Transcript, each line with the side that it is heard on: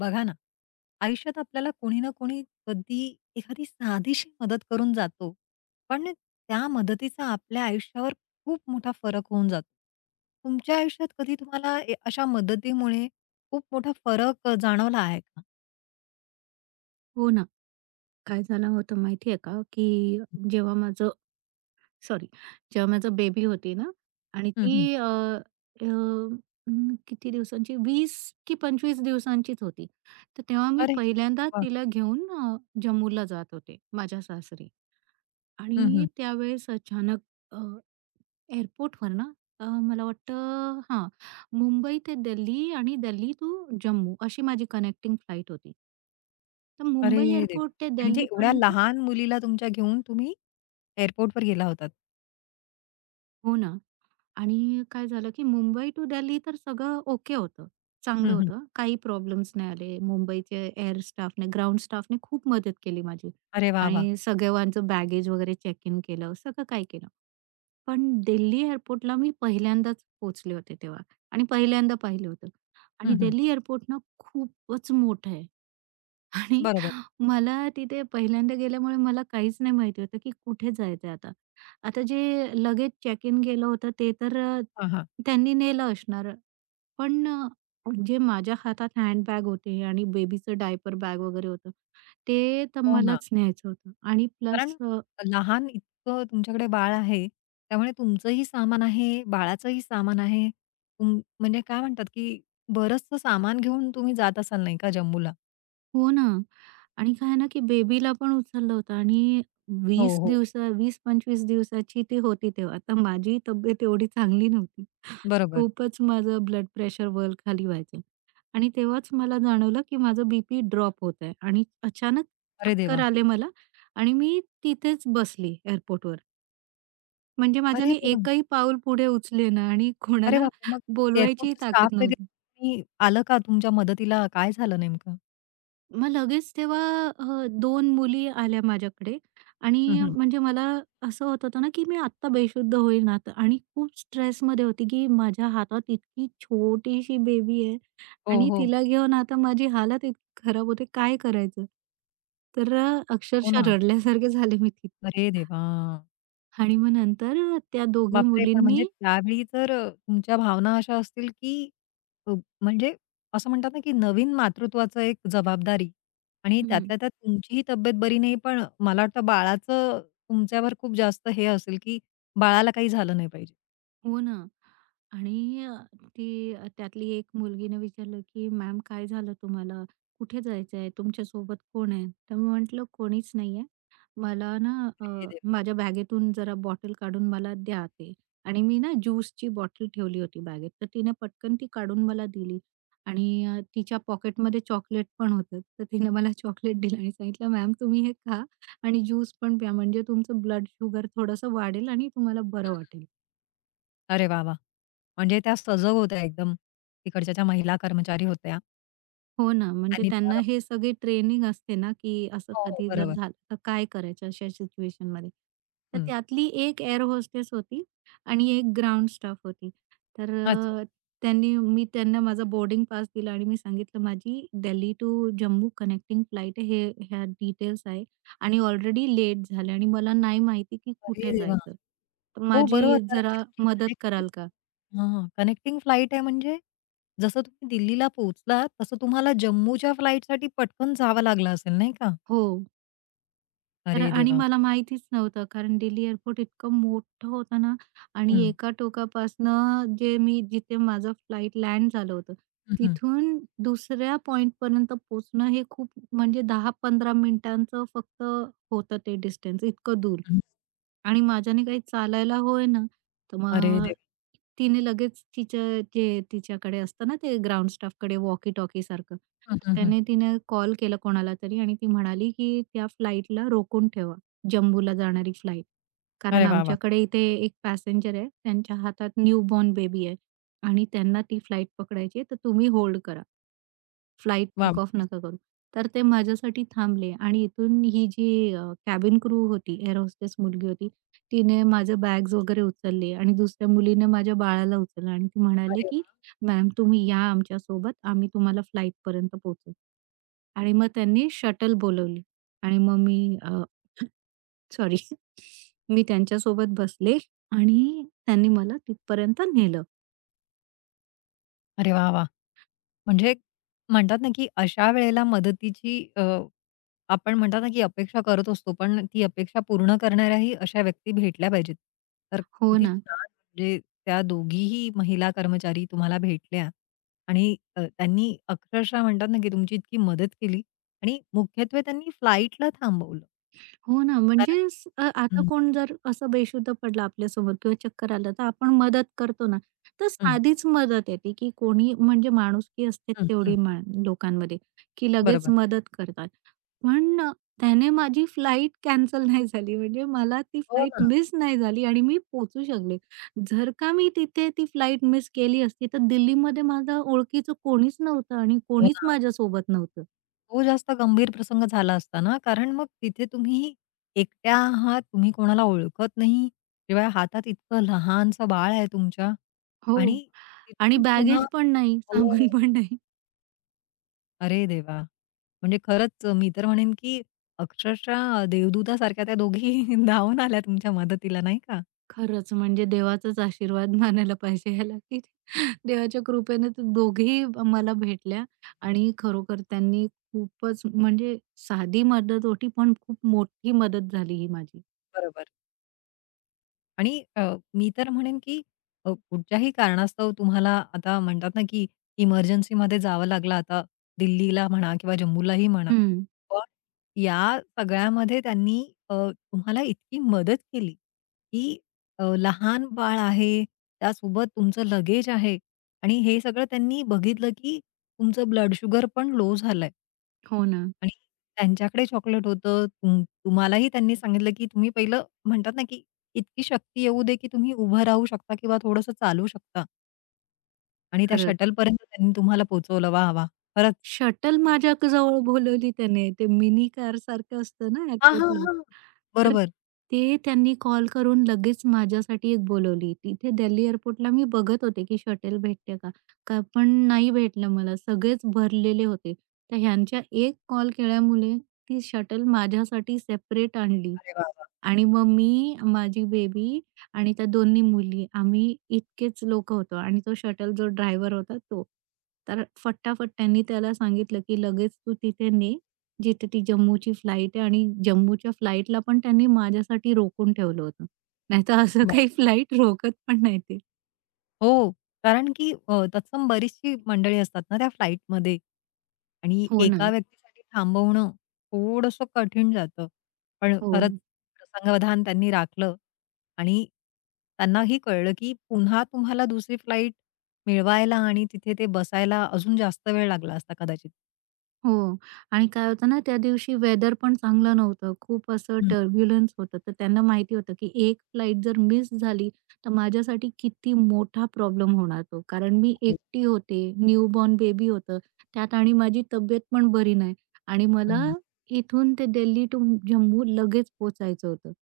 left: बघा ना, आयुष्यात आपल्याला कोणी ना कोणी कधी एखादी साधीशी मदत करून जातो. पण त्या मदतीचा आपल्या आयुष्यावर खूप मोठा फरक होऊन जातो. तुमच्या आयुष्यात कधी तुम्हाला अशा मदतीमुळे खूप मोठा फरक जाणवला आहे का?
right: हो ना. काय झालं होतं माहिती आहे का, की जेव्हा माझं सॉरी जेव्हा माझं बेबी होती ना आणि
left: हं, हं.
right: ती अ, अ, अं, किती दिवसांची 20 की 25 दिवसांचीच होती. तर तेव्हा मी
left: अरे
right: पहिल्यांदा
left: वाह!
right: तिला घेऊन जम्मूला जात होते माझ्या सासरी
left: हं, हं.
right: आणि त्यावेळेस अचानक अ, एअरपोर्टवर ना, मला वाटतं हां, मुंबई ते दिल्ली आणि दिल्ली टू जम्मू अशी माझी कनेक्टिंग फ्लाइट होती. तर
left: अरे
right: मुंबई
left: देवा!
right: एअरपोर्ट ते
left: म्हणजे एवढ्या
right: दिल्लीपर्यंत
left: लहान मुलीला तुमच्या घेऊन तुम्ही एअरपोर्टवर गेला होतात.
right: हो ना. आणि काय झालं, की मुंबई टू दिल्ली तर सगळं ओके होतं. चांगलं
left: हं, हं.
right: होतं. काही प्रॉब्लेम्स नाही आले. मुंबईचे एअर स्टाफने, ग्राउंड स्टाफने खूप मदत केली माझी
left: अरे वाह! वाह!
right: आणि सगळ्यांचं बॅगेज वगैरे चेक इन केलं, सगळं काय केलं. पण दिल्ली एअरपोर्टला मी पहिल्यांदाच पोहोचले होते तेव्हा आणि पहिल्यांदा पाहिलं होतं आणि
left: हं, हं.
right: दिल्ली एअरपोर्ट ना खूपच मोठं आहे. आणि
left: बरोबर.
right: मला तिथे पहिल्यांदा गेल्यामुळे मला काहीच नाही माहिती होतं, की कुठे जायचंय आता. आता जे लगेच चेक इन केलं होतं ते तर
left: हां, हां.
right: त्यांनी नेलं असणार. पण जे माझ्या हातात हँडबॅग होते आणि बेबीचं डायपर बॅग वगैरे होतं, ते तर
left: हो ना.
right: मलाच न्यायचं होतं आणि
left: कारण
right: प्लस
left: लहान इतकं तुमच्याकडे बाळ आहे, त्यामुळे तुमचंही सामान आहे, बाळाचंही सामान आहे. म्हणजे काय म्हणतात, की बरचसं सामान घेऊन तुम्ही जात असाल नाही का जम्मूला?
right: हो ना. आणि काय आहे ना, की बेबीला पण उचललं होतं आणि
left: हो,
right: वीस
left: हो.
right: दिवसा 20-25 दिवसाची ती होती तेव्हा. तर माझी तब्येत एवढी चांगली नव्हती.
left: बरोबर.
right: खूपच माझं ब्लड प्रेशर वर खाली व्हायचं आणि तेव्हाच मला जाणवलं, की माझं बीपी ड्रॉप होत आहे आणि अचानक
left: अरे
right: चक्कर
left: देवा!
right: आले मला आणि मी तिथेच बसली एअरपोर्टवर. म्हणजे
left: अरे
right: माझ्याने
left: देवा!
right: एकही पाऊल पुढे उचले ना आणि
left: अरे
right: कोणाला
left: बापरे! मग
right: बोलवायचीही
left: एअरपोर्टचं स्टाफ
right: ताकद
left: वगैरे
right: नव्हती.
left: कोणी आलं का तुमच्या मदतीला? काय झालं नेमकं?
right: मग लगेच तेव्हा 2 मुली आल्या माझ्याकडे
left: हं,
right: आणि
left: हं.
right: म्हणजे मला असं होत होतं ना, की मी आत्ता बेशुद्ध होईन आता आणि खूप स्ट्रेसमध्ये होती, की माझ्या हातात इतकी छोटीशी बेबी आहे
left: हो,
right: आणि
left: हो.
right: तिला घेऊन आता माझी हालत इतकी खराब होते, काय करायचं? तर
left: हो
right: अक्षरशः
left: ना.
right: रडल्यासारखे झाले मी तिथे
left: अरे देवा!
right: आणि मग नंतर त्या दोघी
left: बापरे! पण म्हणजे
right: मुलींनी
left: त्यावेळी तर तुमच्या भावना अशा असतील की अ, म्हणजे असं म्हणतात ना की नवीन मातृत्वाचं एक जबाबदारी आणि त्यातल्या त्यात तुमचीही तब्येत बरी नाही, पण मला वाटतं बाळाचं तुमच्यावर खूप जास्त हे असेल की बाळाला काही झालं नाही पाहिजे.
right: हो ना. आणि ती त्यातली एक मुलगीने विचारलं, की "मॅम काय झालं तुम्हाला? कुठे जायचंय? सोबत कोण आहे?" तर मी म्हटलं, "कोणीच नाहीये. मला ना अ,
left: अरे देवा!
right: माझ्या बॅगेतून जरा बॉटल काढून मला द्या ते." आणि मी ना ज्यूसची बॉटल ठेवली होती बॅगेत, तर तिने पटकन ती काढून मला दिली. आणि तिच्या पॉकेटमध्ये चॉकलेट पण होतं, तर तिने मला चॉकलेट दिलं आणि सांगितलं, "मॅम तुम्ही हे खा आणि ज्यूस पण प्या म्हणजे तुमचं ब्लड शुगर थोडंसं वाढेल आणि तुम्हाला बरं वाटेल."
left: अरे वाह, वाह! म्हणजे त्या सजग होत्या एकदम. तिकडच्या ज्या महिला कर्मचारी होत्या,
right: हो ना, म्हणजे
left: त्यांनी
right: त्यांना
left: तुम्हाला मदत
right: हे
left: केली.
right: सगळी ट्रेनिंग असते ना, की असं
left: हो, हो.
right: कधी जर
left: बरोबर.
right: झालं तर काय करायचं अशा सिच्युएशनमध्ये. तर
left: हं.
right: त्यातली एक एअर होस्टेस होती आणि एक ग्राउंड स्टाफ होती. तर
left: अच्छा.
right: अ, त्यांनी मी त्यांना माझा बोर्डिंग पास दिला आणि मी सांगितलं, "माझी Delhi to Jammu connecting flight आहे, हे ह्या डिटेल्स आहे आणि ऑलरेडी लेट झाले आणि मला नाही माहिती की
left: अरे
right: कुठे
left: देवा!
right: जायचं. तर
left: हो, बरोबर.
right: माझी
left: कारण की
right: जरा
left: तुमची
right: मदत
left: कनेक्टिंग
right: कराल का?"
left: हां, कनेक्टिंग फ्लाइट आहे म्हणजे जसं तुम्ही दिल्लीला पोहोचलात, तसं तुम्हाला जम्मूच्या फ्लाइटसाठी पटकन जावं लागलं असेल नाही का?
right: "हो." तर
left: अरे
right: आणि
left: देवा!
right: मला माहितीच नव्हतं कारण दिल्ली एअरपोर्ट इतकं मोठं होतं ना आणि
left: हं.
right: एका टोकापासनं जे मी जिथे माझं फ्लाईट लँड झालं होतं,
left: हं, हं,
right: तिथून दुसऱ्या पॉइंटपर्यंत पोहोचणं हे खूप म्हणजे 10-15 मिनिटांचं फक्त होतं ते डिस्टन्स, इतकं दूर.
left: हं.
right: आणि माझ्याने काही चालायला होईना, तर
left: अरे
right: मग
left: देवा!
right: तिने लगेच तिचं जे तिच्याकडे असतं ना ते ग्राउंड स्टाफकडे वॉकी टॉकी सारखं,
left: हं,
right: तर
left: हं, हं.
right: त्याने तिने कॉल केला कोणाला तरी आणि ती म्हणाली, की "त्या फ्लाइटला रोखून ठेवा, जम्बूला जाणारी फ्लाइट.
left: अरे
right: कारण
left: वाह, वाह!
right: आमच्याकडे इथे एक पॅसेंजर आहे, त्यांच्या हातात न्यूबॉर्न बेबी आहे आणि त्यांना ती फ्लाइट पकडायची आहे, तर तुम्ही होल्ड करा. फ्लाइट
left: वाह!
right: टेक ऑफ
left: किती छान.
right: नका करू." तर ते माझ्यासाठी थांबले आणि इथून ही जी कॅबिन क्रू होती, एअर होस्टेस मुलगी होती. तिने माझं बॅग्स वगैरे उचलली आणि दुसऱ्या मुलीने माझ्या बाळाला उचललं आणि ती म्हणाली,
left: अरे
right: की
left: वाह!
right: "मॅम तुम्ही या आमच्यासोबत, आम्ही तुम्हाला फ्लाइटपर्यंत पोहोचवू." आणि मग त्यांनी शटल बोलावली आणि मग मी अ, सॉरी मी त्यांच्यासोबत बसले आणि त्यांनी मला तिथपर्यंत नेलं.
left: अरे वाह, वाह! म्हणजे म्हणतात ना, की अशा वेळेला मदतीची आपण म्हणतात ना, की अपेक्षा करत असतो, पण ती अपेक्षा पूर्ण करणाऱ्याही अशा व्यक्ती भेटल्या पाहिजेत. तर
right: हो
left: किती
right: ना.
left: छान म्हणजे त्या दोघीही महिला कर्मचारी तुम्हाला भेटल्या आणि त्यांनी अक्षरशः म्हणतात ना, की तुमची इतकी मदत केली आणि मुख्यत्वे त्यांनी फ्लाइटला थांबवलं.
right: हो ना,
left: कारण
right: म्हणजे स अ, आता
left: हं,
right: कोण जर असं बेशुद्ध पडलं आपल्यासमोर किंवा चक्कर आलं, तर आपण मदत करतो ना, तर
left: हं,
right: साधीच मदत आहे की कोणी म्हणजे माणुसकी असते
left: हं,
right: तेवढी
left: हं.
right: मा लोकांमध्ये, की लगेच
left: बरोबर.
right: मदत करतात. पण त्याने माझी फ्लाइट कॅन्सल नाही झाली, म्हणजे मला ती
left: हो
right: फ्लाइट
left: ना,
right: मिस नाही झाली आणि मी पोहोचू शकले. जर का मी तिथे ती फ्लाइट मिस केली असती, तर दिल्लीमध्ये माझं ओळखीचं कोणीच नव्हतं आणि
left: हो
right: कोणीच
left: ना.
right: माझ्यासोबत नव्हतं.
left: तो जास्त गंभीर प्रसंग झाला असता ना, कारण मग तिथे तुम्ही एकट्या आहात, तुम्ही कोणाला ओळखत नाही, शिवाय हातात इतकं लहानसं बाळ आहे तुमच्या
right: हो
left: आणि
right: आणि
left: तिथून पुन्हा
right: बॅगेज पण नाही, सामान
left: हो.
right: पण नाही.
left: अरे देवा! म्हणजे खरंच मी तर म्हणेन, की अक्षरशः देवदूतासारख्या त्या दोघी धावून आल्या तुमच्या मदतीला, नाही का?
right: खरंच म्हणजे देवाचाच आशीर्वाद मानायला पाहिजे ह्याला, की देवाच्या कृपेने तर दोघेही मला भेटल्या आणि खरोखर त्यांनी खूपच म्हणजे साधी मदत होती, पण खूप मोठी मदत झाली ही माझी.
left: बरोबर. आणि मी तर म्हणेन, की कुठच्याही कारणास्तव तुम्हाला आता म्हणतात ना, की इमर्जन्सीमध्ये जावं लागलं आता दिल्लीला म्हणा किंवा जम्मूलाही म्हणा.
right: हं.
left: पण या सगळ्यामध्ये त्यांनी तुम्हाला इतकी मदत केली, की लहान बाळ आहे, त्यासोबत तुमचं लगेज आहे आणि हे सगळं त्यांनी बघितलं, की तुमचं ब्लड शुगर पण लो झालंय.
right: हो ना.
left: आणि त्यांच्याकडे चॉकलेट होतं. तुम्हालाही त्यांनी सांगितलं, की तुम्ही पहिलं म्हणतात ना, की इतकी शक्ती येऊ दे, की तुम्ही उभं राहू शकता किंवा थोडंसं चालू शकता आणि त्या
right: खरंच.
left: शटलपर्यंत त्यांनी तुम्हाला पोहोचवलं. वाह! वाह! खरंच.
right: शटल माझ्या क जवळ बोलवली त्याने. ते मिनी कारसारखं असतं ना
left: हां, हां,
right: एअरपोर्टला.
left: हां.
right: तर
left: बरोबर.
right: ते त्यांनी कॉल करून लगेच माझ्यासाठी एक बोलवली. तिथे दिल्ली एअरपोर्टला मी बघत होते, की शटल भेटते का? का पण नाही भेटलं मला. सगळेच भरलेले होते. तर ह्यांच्या एक कॉल केल्यामुळे ती शटल माझ्यासाठी सेपरेट आणली.
left: अरे वाह! वाह!
right: आणि मग मी, माझी बेबी आणि त्या दोन्ही मुली आम्ही इतकेच लोकं होतो आणि तो शटल जो ड्रायव्हर होता तो. तर फटाफट त्यांनी त्याला सांगितलं, की लगेच तू तिथे ने, जिथे ती जम्मूची फ्लाइट आहे आणि जम्मूच्या फ्लाइटला पण त्यांनी माझ्यासाठी रोखून ठेवलं होतं. नाहीतर असं काही फ्लाइट रोकत पण नाही ते.
left: हो, कारण की तत्सम बरीचशी मंडळी असतात ना त्या फ्लाइटमध्ये आणि
right: हो ना.
left: एका व्यक्तीसाठी थांबवणं थोडंसं कठीण जातं. पण
right: हो.
left: खरंच प्रसंगावधान त्यांनी राखलं आणि त्यांनाही कळलं, की पुन्हा तुम्हाला दुसरी फ्लाइट मिळवायला आणि तिथे ते बसायला अजून जास्त वेळ लागला असता कदाचित.
right: हो. आणि काय होतं ना, त्या दिवशी वेदर पण चांगलं नव्हतं. खूप असं
left: हं.
right: टर्ब्युलन्स होतं. तर त्यांना माहिती होतं, की एक फ्लाइट जर मिस झाली, तर माझ्यासाठी किती मोठा प्रॉब्लेम होणार तो. कारण मी एकटी होते, न्यूबॉर्न बेबी होतं त्यात आणि माझी तब्येत पण बरी नाही आणि मला
left: हं.
right: इथून ते दिल्ली टू जम्मू लगेच पोहोचायचं होतं.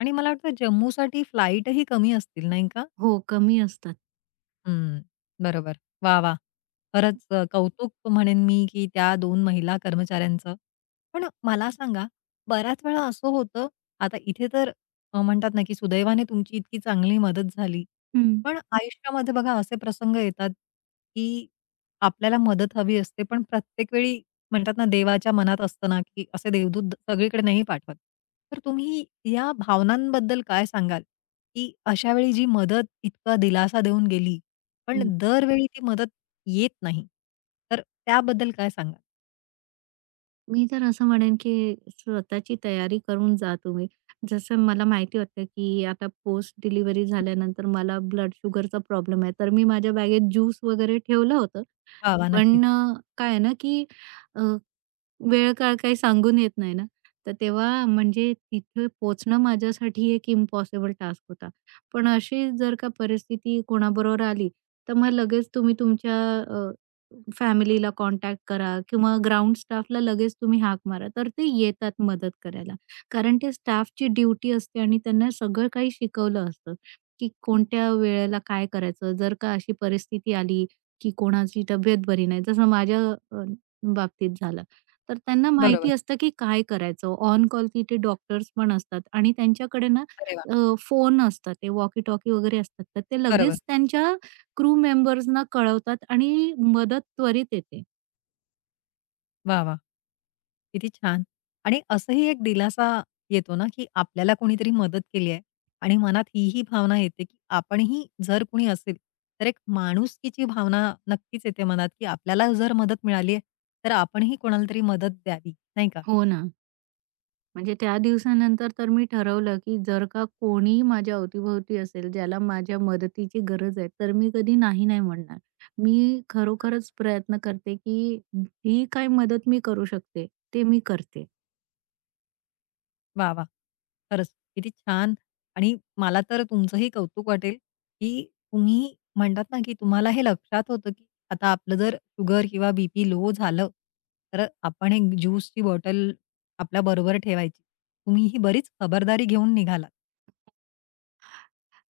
left: आणि मला वाटतं जम्मूसाठी फ्लाइटही कमी असतील, नाही का?
right: हो, कमी असतात.
left: हं, बरोबर. वाह! वाह! खरंच कौतुक म्हणेन मी, की त्या दोन महिला कर्मचाऱ्यांचं. पण मला सांगा, बऱ्याच वेळा असं होतं, आता इथे तर म्हणतात ना, की सुदैवाने तुमची इतकी चांगली मदत झाली. पण आयुष्यामध्ये बघा असे प्रसंग येतात, की आपल्याला मदत हवी असते, पण प्रत्येक वेळी म्हणतात ना, देवाच्या मनात असतं ना, की असे देवदूत सगळीकडे नाही पाठवत. तर तुम्ही या भावनांबद्दल काय सांगाल, की अशा वेळी जी मदत इतका दिलासा देऊन गेली, पण
right: हं.
left: दरवेळी ती मदत येत नाही. तर त्याबद्दल काय सांगाल?
right: मी तर असं म्हणेन, की स्वतःची तयारी करून जा तुम्ही. जसं मला माहिती होतं, की आता पोस्ट डिलिव्हरी झाल्यानंतर मला ब्लड शुगरचा प्रॉब्लेम आहे. तर मी माझ्या बॅगेत ज्यूस वगैरे ठेवलं होतं.
left: वाह! वाह! नक्कीच.
right: पण काय आहे ना, की वेळ काळ काही सांगून येत नाही ना, तर तेव्हा म्हणजे तिथे पोहोचणं माझ्यासाठी एक इम्पॉसिबल टास्क होता. पण अशी जर का परिस्थिती कोणाबरोबर आली, तर मग लगेच तुम्ही तुमच्या अ, फॅमिलीला कॉन्टॅक्ट करा किंवा ग्राउंड स्टाफला लगेच तुम्ही हाक मारा, तर ते येतात मदत करायला. कारण ते स्टाफची ड्युटी असते आणि त्यांना सगळं काही शिकवलं असतं, की कोणत्या वेळेला काय करायचं. जर का अशी परिस्थिती आली, की कोणाची तब्येत बरी नाही, जसं माझ्या अ, बाबतीत झालं. तर त्यांना
left: बरोबर.
right: माहिती असतं की काय करायचं. ऑन कॉल तिथे डॉक्टर्स पण असतात आणि त्यांच्याकडे ना
left: अरे वाह!
right: अ, फोन असतात, ते वॉकी-टॉकी वगैरे असतात. तर ते
left: बरोबर.
right: लगेच त्यांच्या क्रू मेंबर्सना कळवतात आणि मदत त्वरित येते.
left: वाह! वाह! किती छान. आणि असंही एक दिलासा येतो ना, की आपल्याला कोणीतरी मदत केली आहे आणि मनात हीही भावना येते, की आपणही जर कुणी असेल, तर एक माणुसकीची भावना नक्कीच येते मनात, की आपल्याला जर मदत मिळाली आहे, तर आपणही कोणाला तरी मदत द्यावी, नाही का?
right: हो ना. म्हणजे त्या दिवसानंतर तर मी ठरवलं, की जर का कोणीही माझ्या अवतीभोवती असेल, ज्याला माझ्या मदतीची गरज आहे, तर मी कधी नाही, नाही म्हणणार. मी खरोखरच प्रयत्न करते, की ही काय मदत मी करू शकते, ते मी करते.
left: वाह, वाह! खरंच किती छान आणि मला तर तुमचंही कौतुक वाटेल, की तुम्ही म्हणतात ना, की तुम्हाला हे लक्षात होतं, की आता आपलं जर शुगर किंवा बीपी लो झालं, तर आपण एक ज्यूसची बॉटल आपल्या बरोबर ठेवायची. तुम्ही ही बरीच खबरदारी घेऊन निघालात.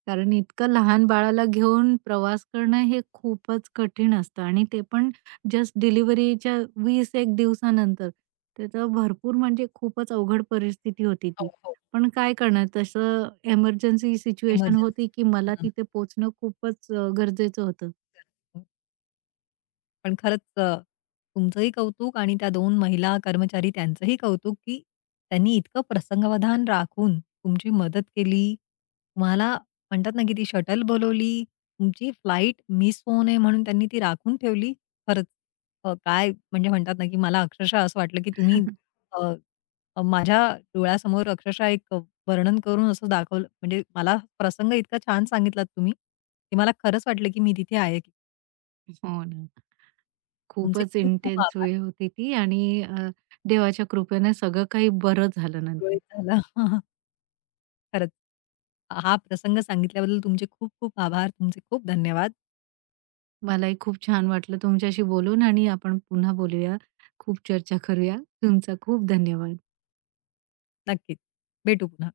right: कारण इतकं लहान बाळाला घेऊन प्रवास करणं हे खूपच कठीण असतं आणि ते पण जस्ट डिलिव्हरीच्या 20-1 दिवसानंतर. त्याचं भरपूर म्हणजे खूपच अवघड परिस्थिती होती
left: हो,
right: ती.
left: हो.
right: पण काय करणार तसं एमर्जन्सी सिच्युएशन
left: इमर्जन्सी.
right: होती, की मला तिथे पोहोचणं खूपच गरजेचं होतं.
left: पण खरंच तुमचंही कौतुक आणि त्या 2 महिला कर्मचारी त्यांचंही कौतुक, की त्यांनी इतकं प्रसंगावधान राखून तुमची मदत केली. तुम्हाला म्हणतात ना, की ती शटल बोलवली. तुमची फ्लाइट मिस होऊ नये म्हणून त्यांनी ती राखून ठेवली. खरंच काय म्हणजे म्हणतात ना, की मला अक्षरशः असं वाटलं, की तुम्ही अ, अ, माझ्या डोळ्यासमोर अक्षरशः एक वर्णन करून असं दाखवलं म्हणजे मला प्रसंग इतका छान सांगितलात तुम्ही, की मला खरंच वाटलं, की मी तिथे आहे.
right: हो ना.
left: तुमचे
right: खूपच
left: खूप खूप
right: इंटेन्स
left: आभार.
right: वेळ होती ती आणि अ, देवाच्या कृपेने सगळं काही बरं झालं नंतर.
left: सुरळीत झाला. हां, हां. खरंच. हा प्रसंग सांगितल्याबद्दल तुमचे खूप खूप आभार. तुमचे खूप धन्यवाद.
right: मलाही खूप छान वाटलं तुमच्याशी बोलून आणि आपण पुन्हा बोलूया. खूप चर्चा करूया. तुमचा खूप धन्यवाद.
left: नक्कीच. भेटू पुन्हा.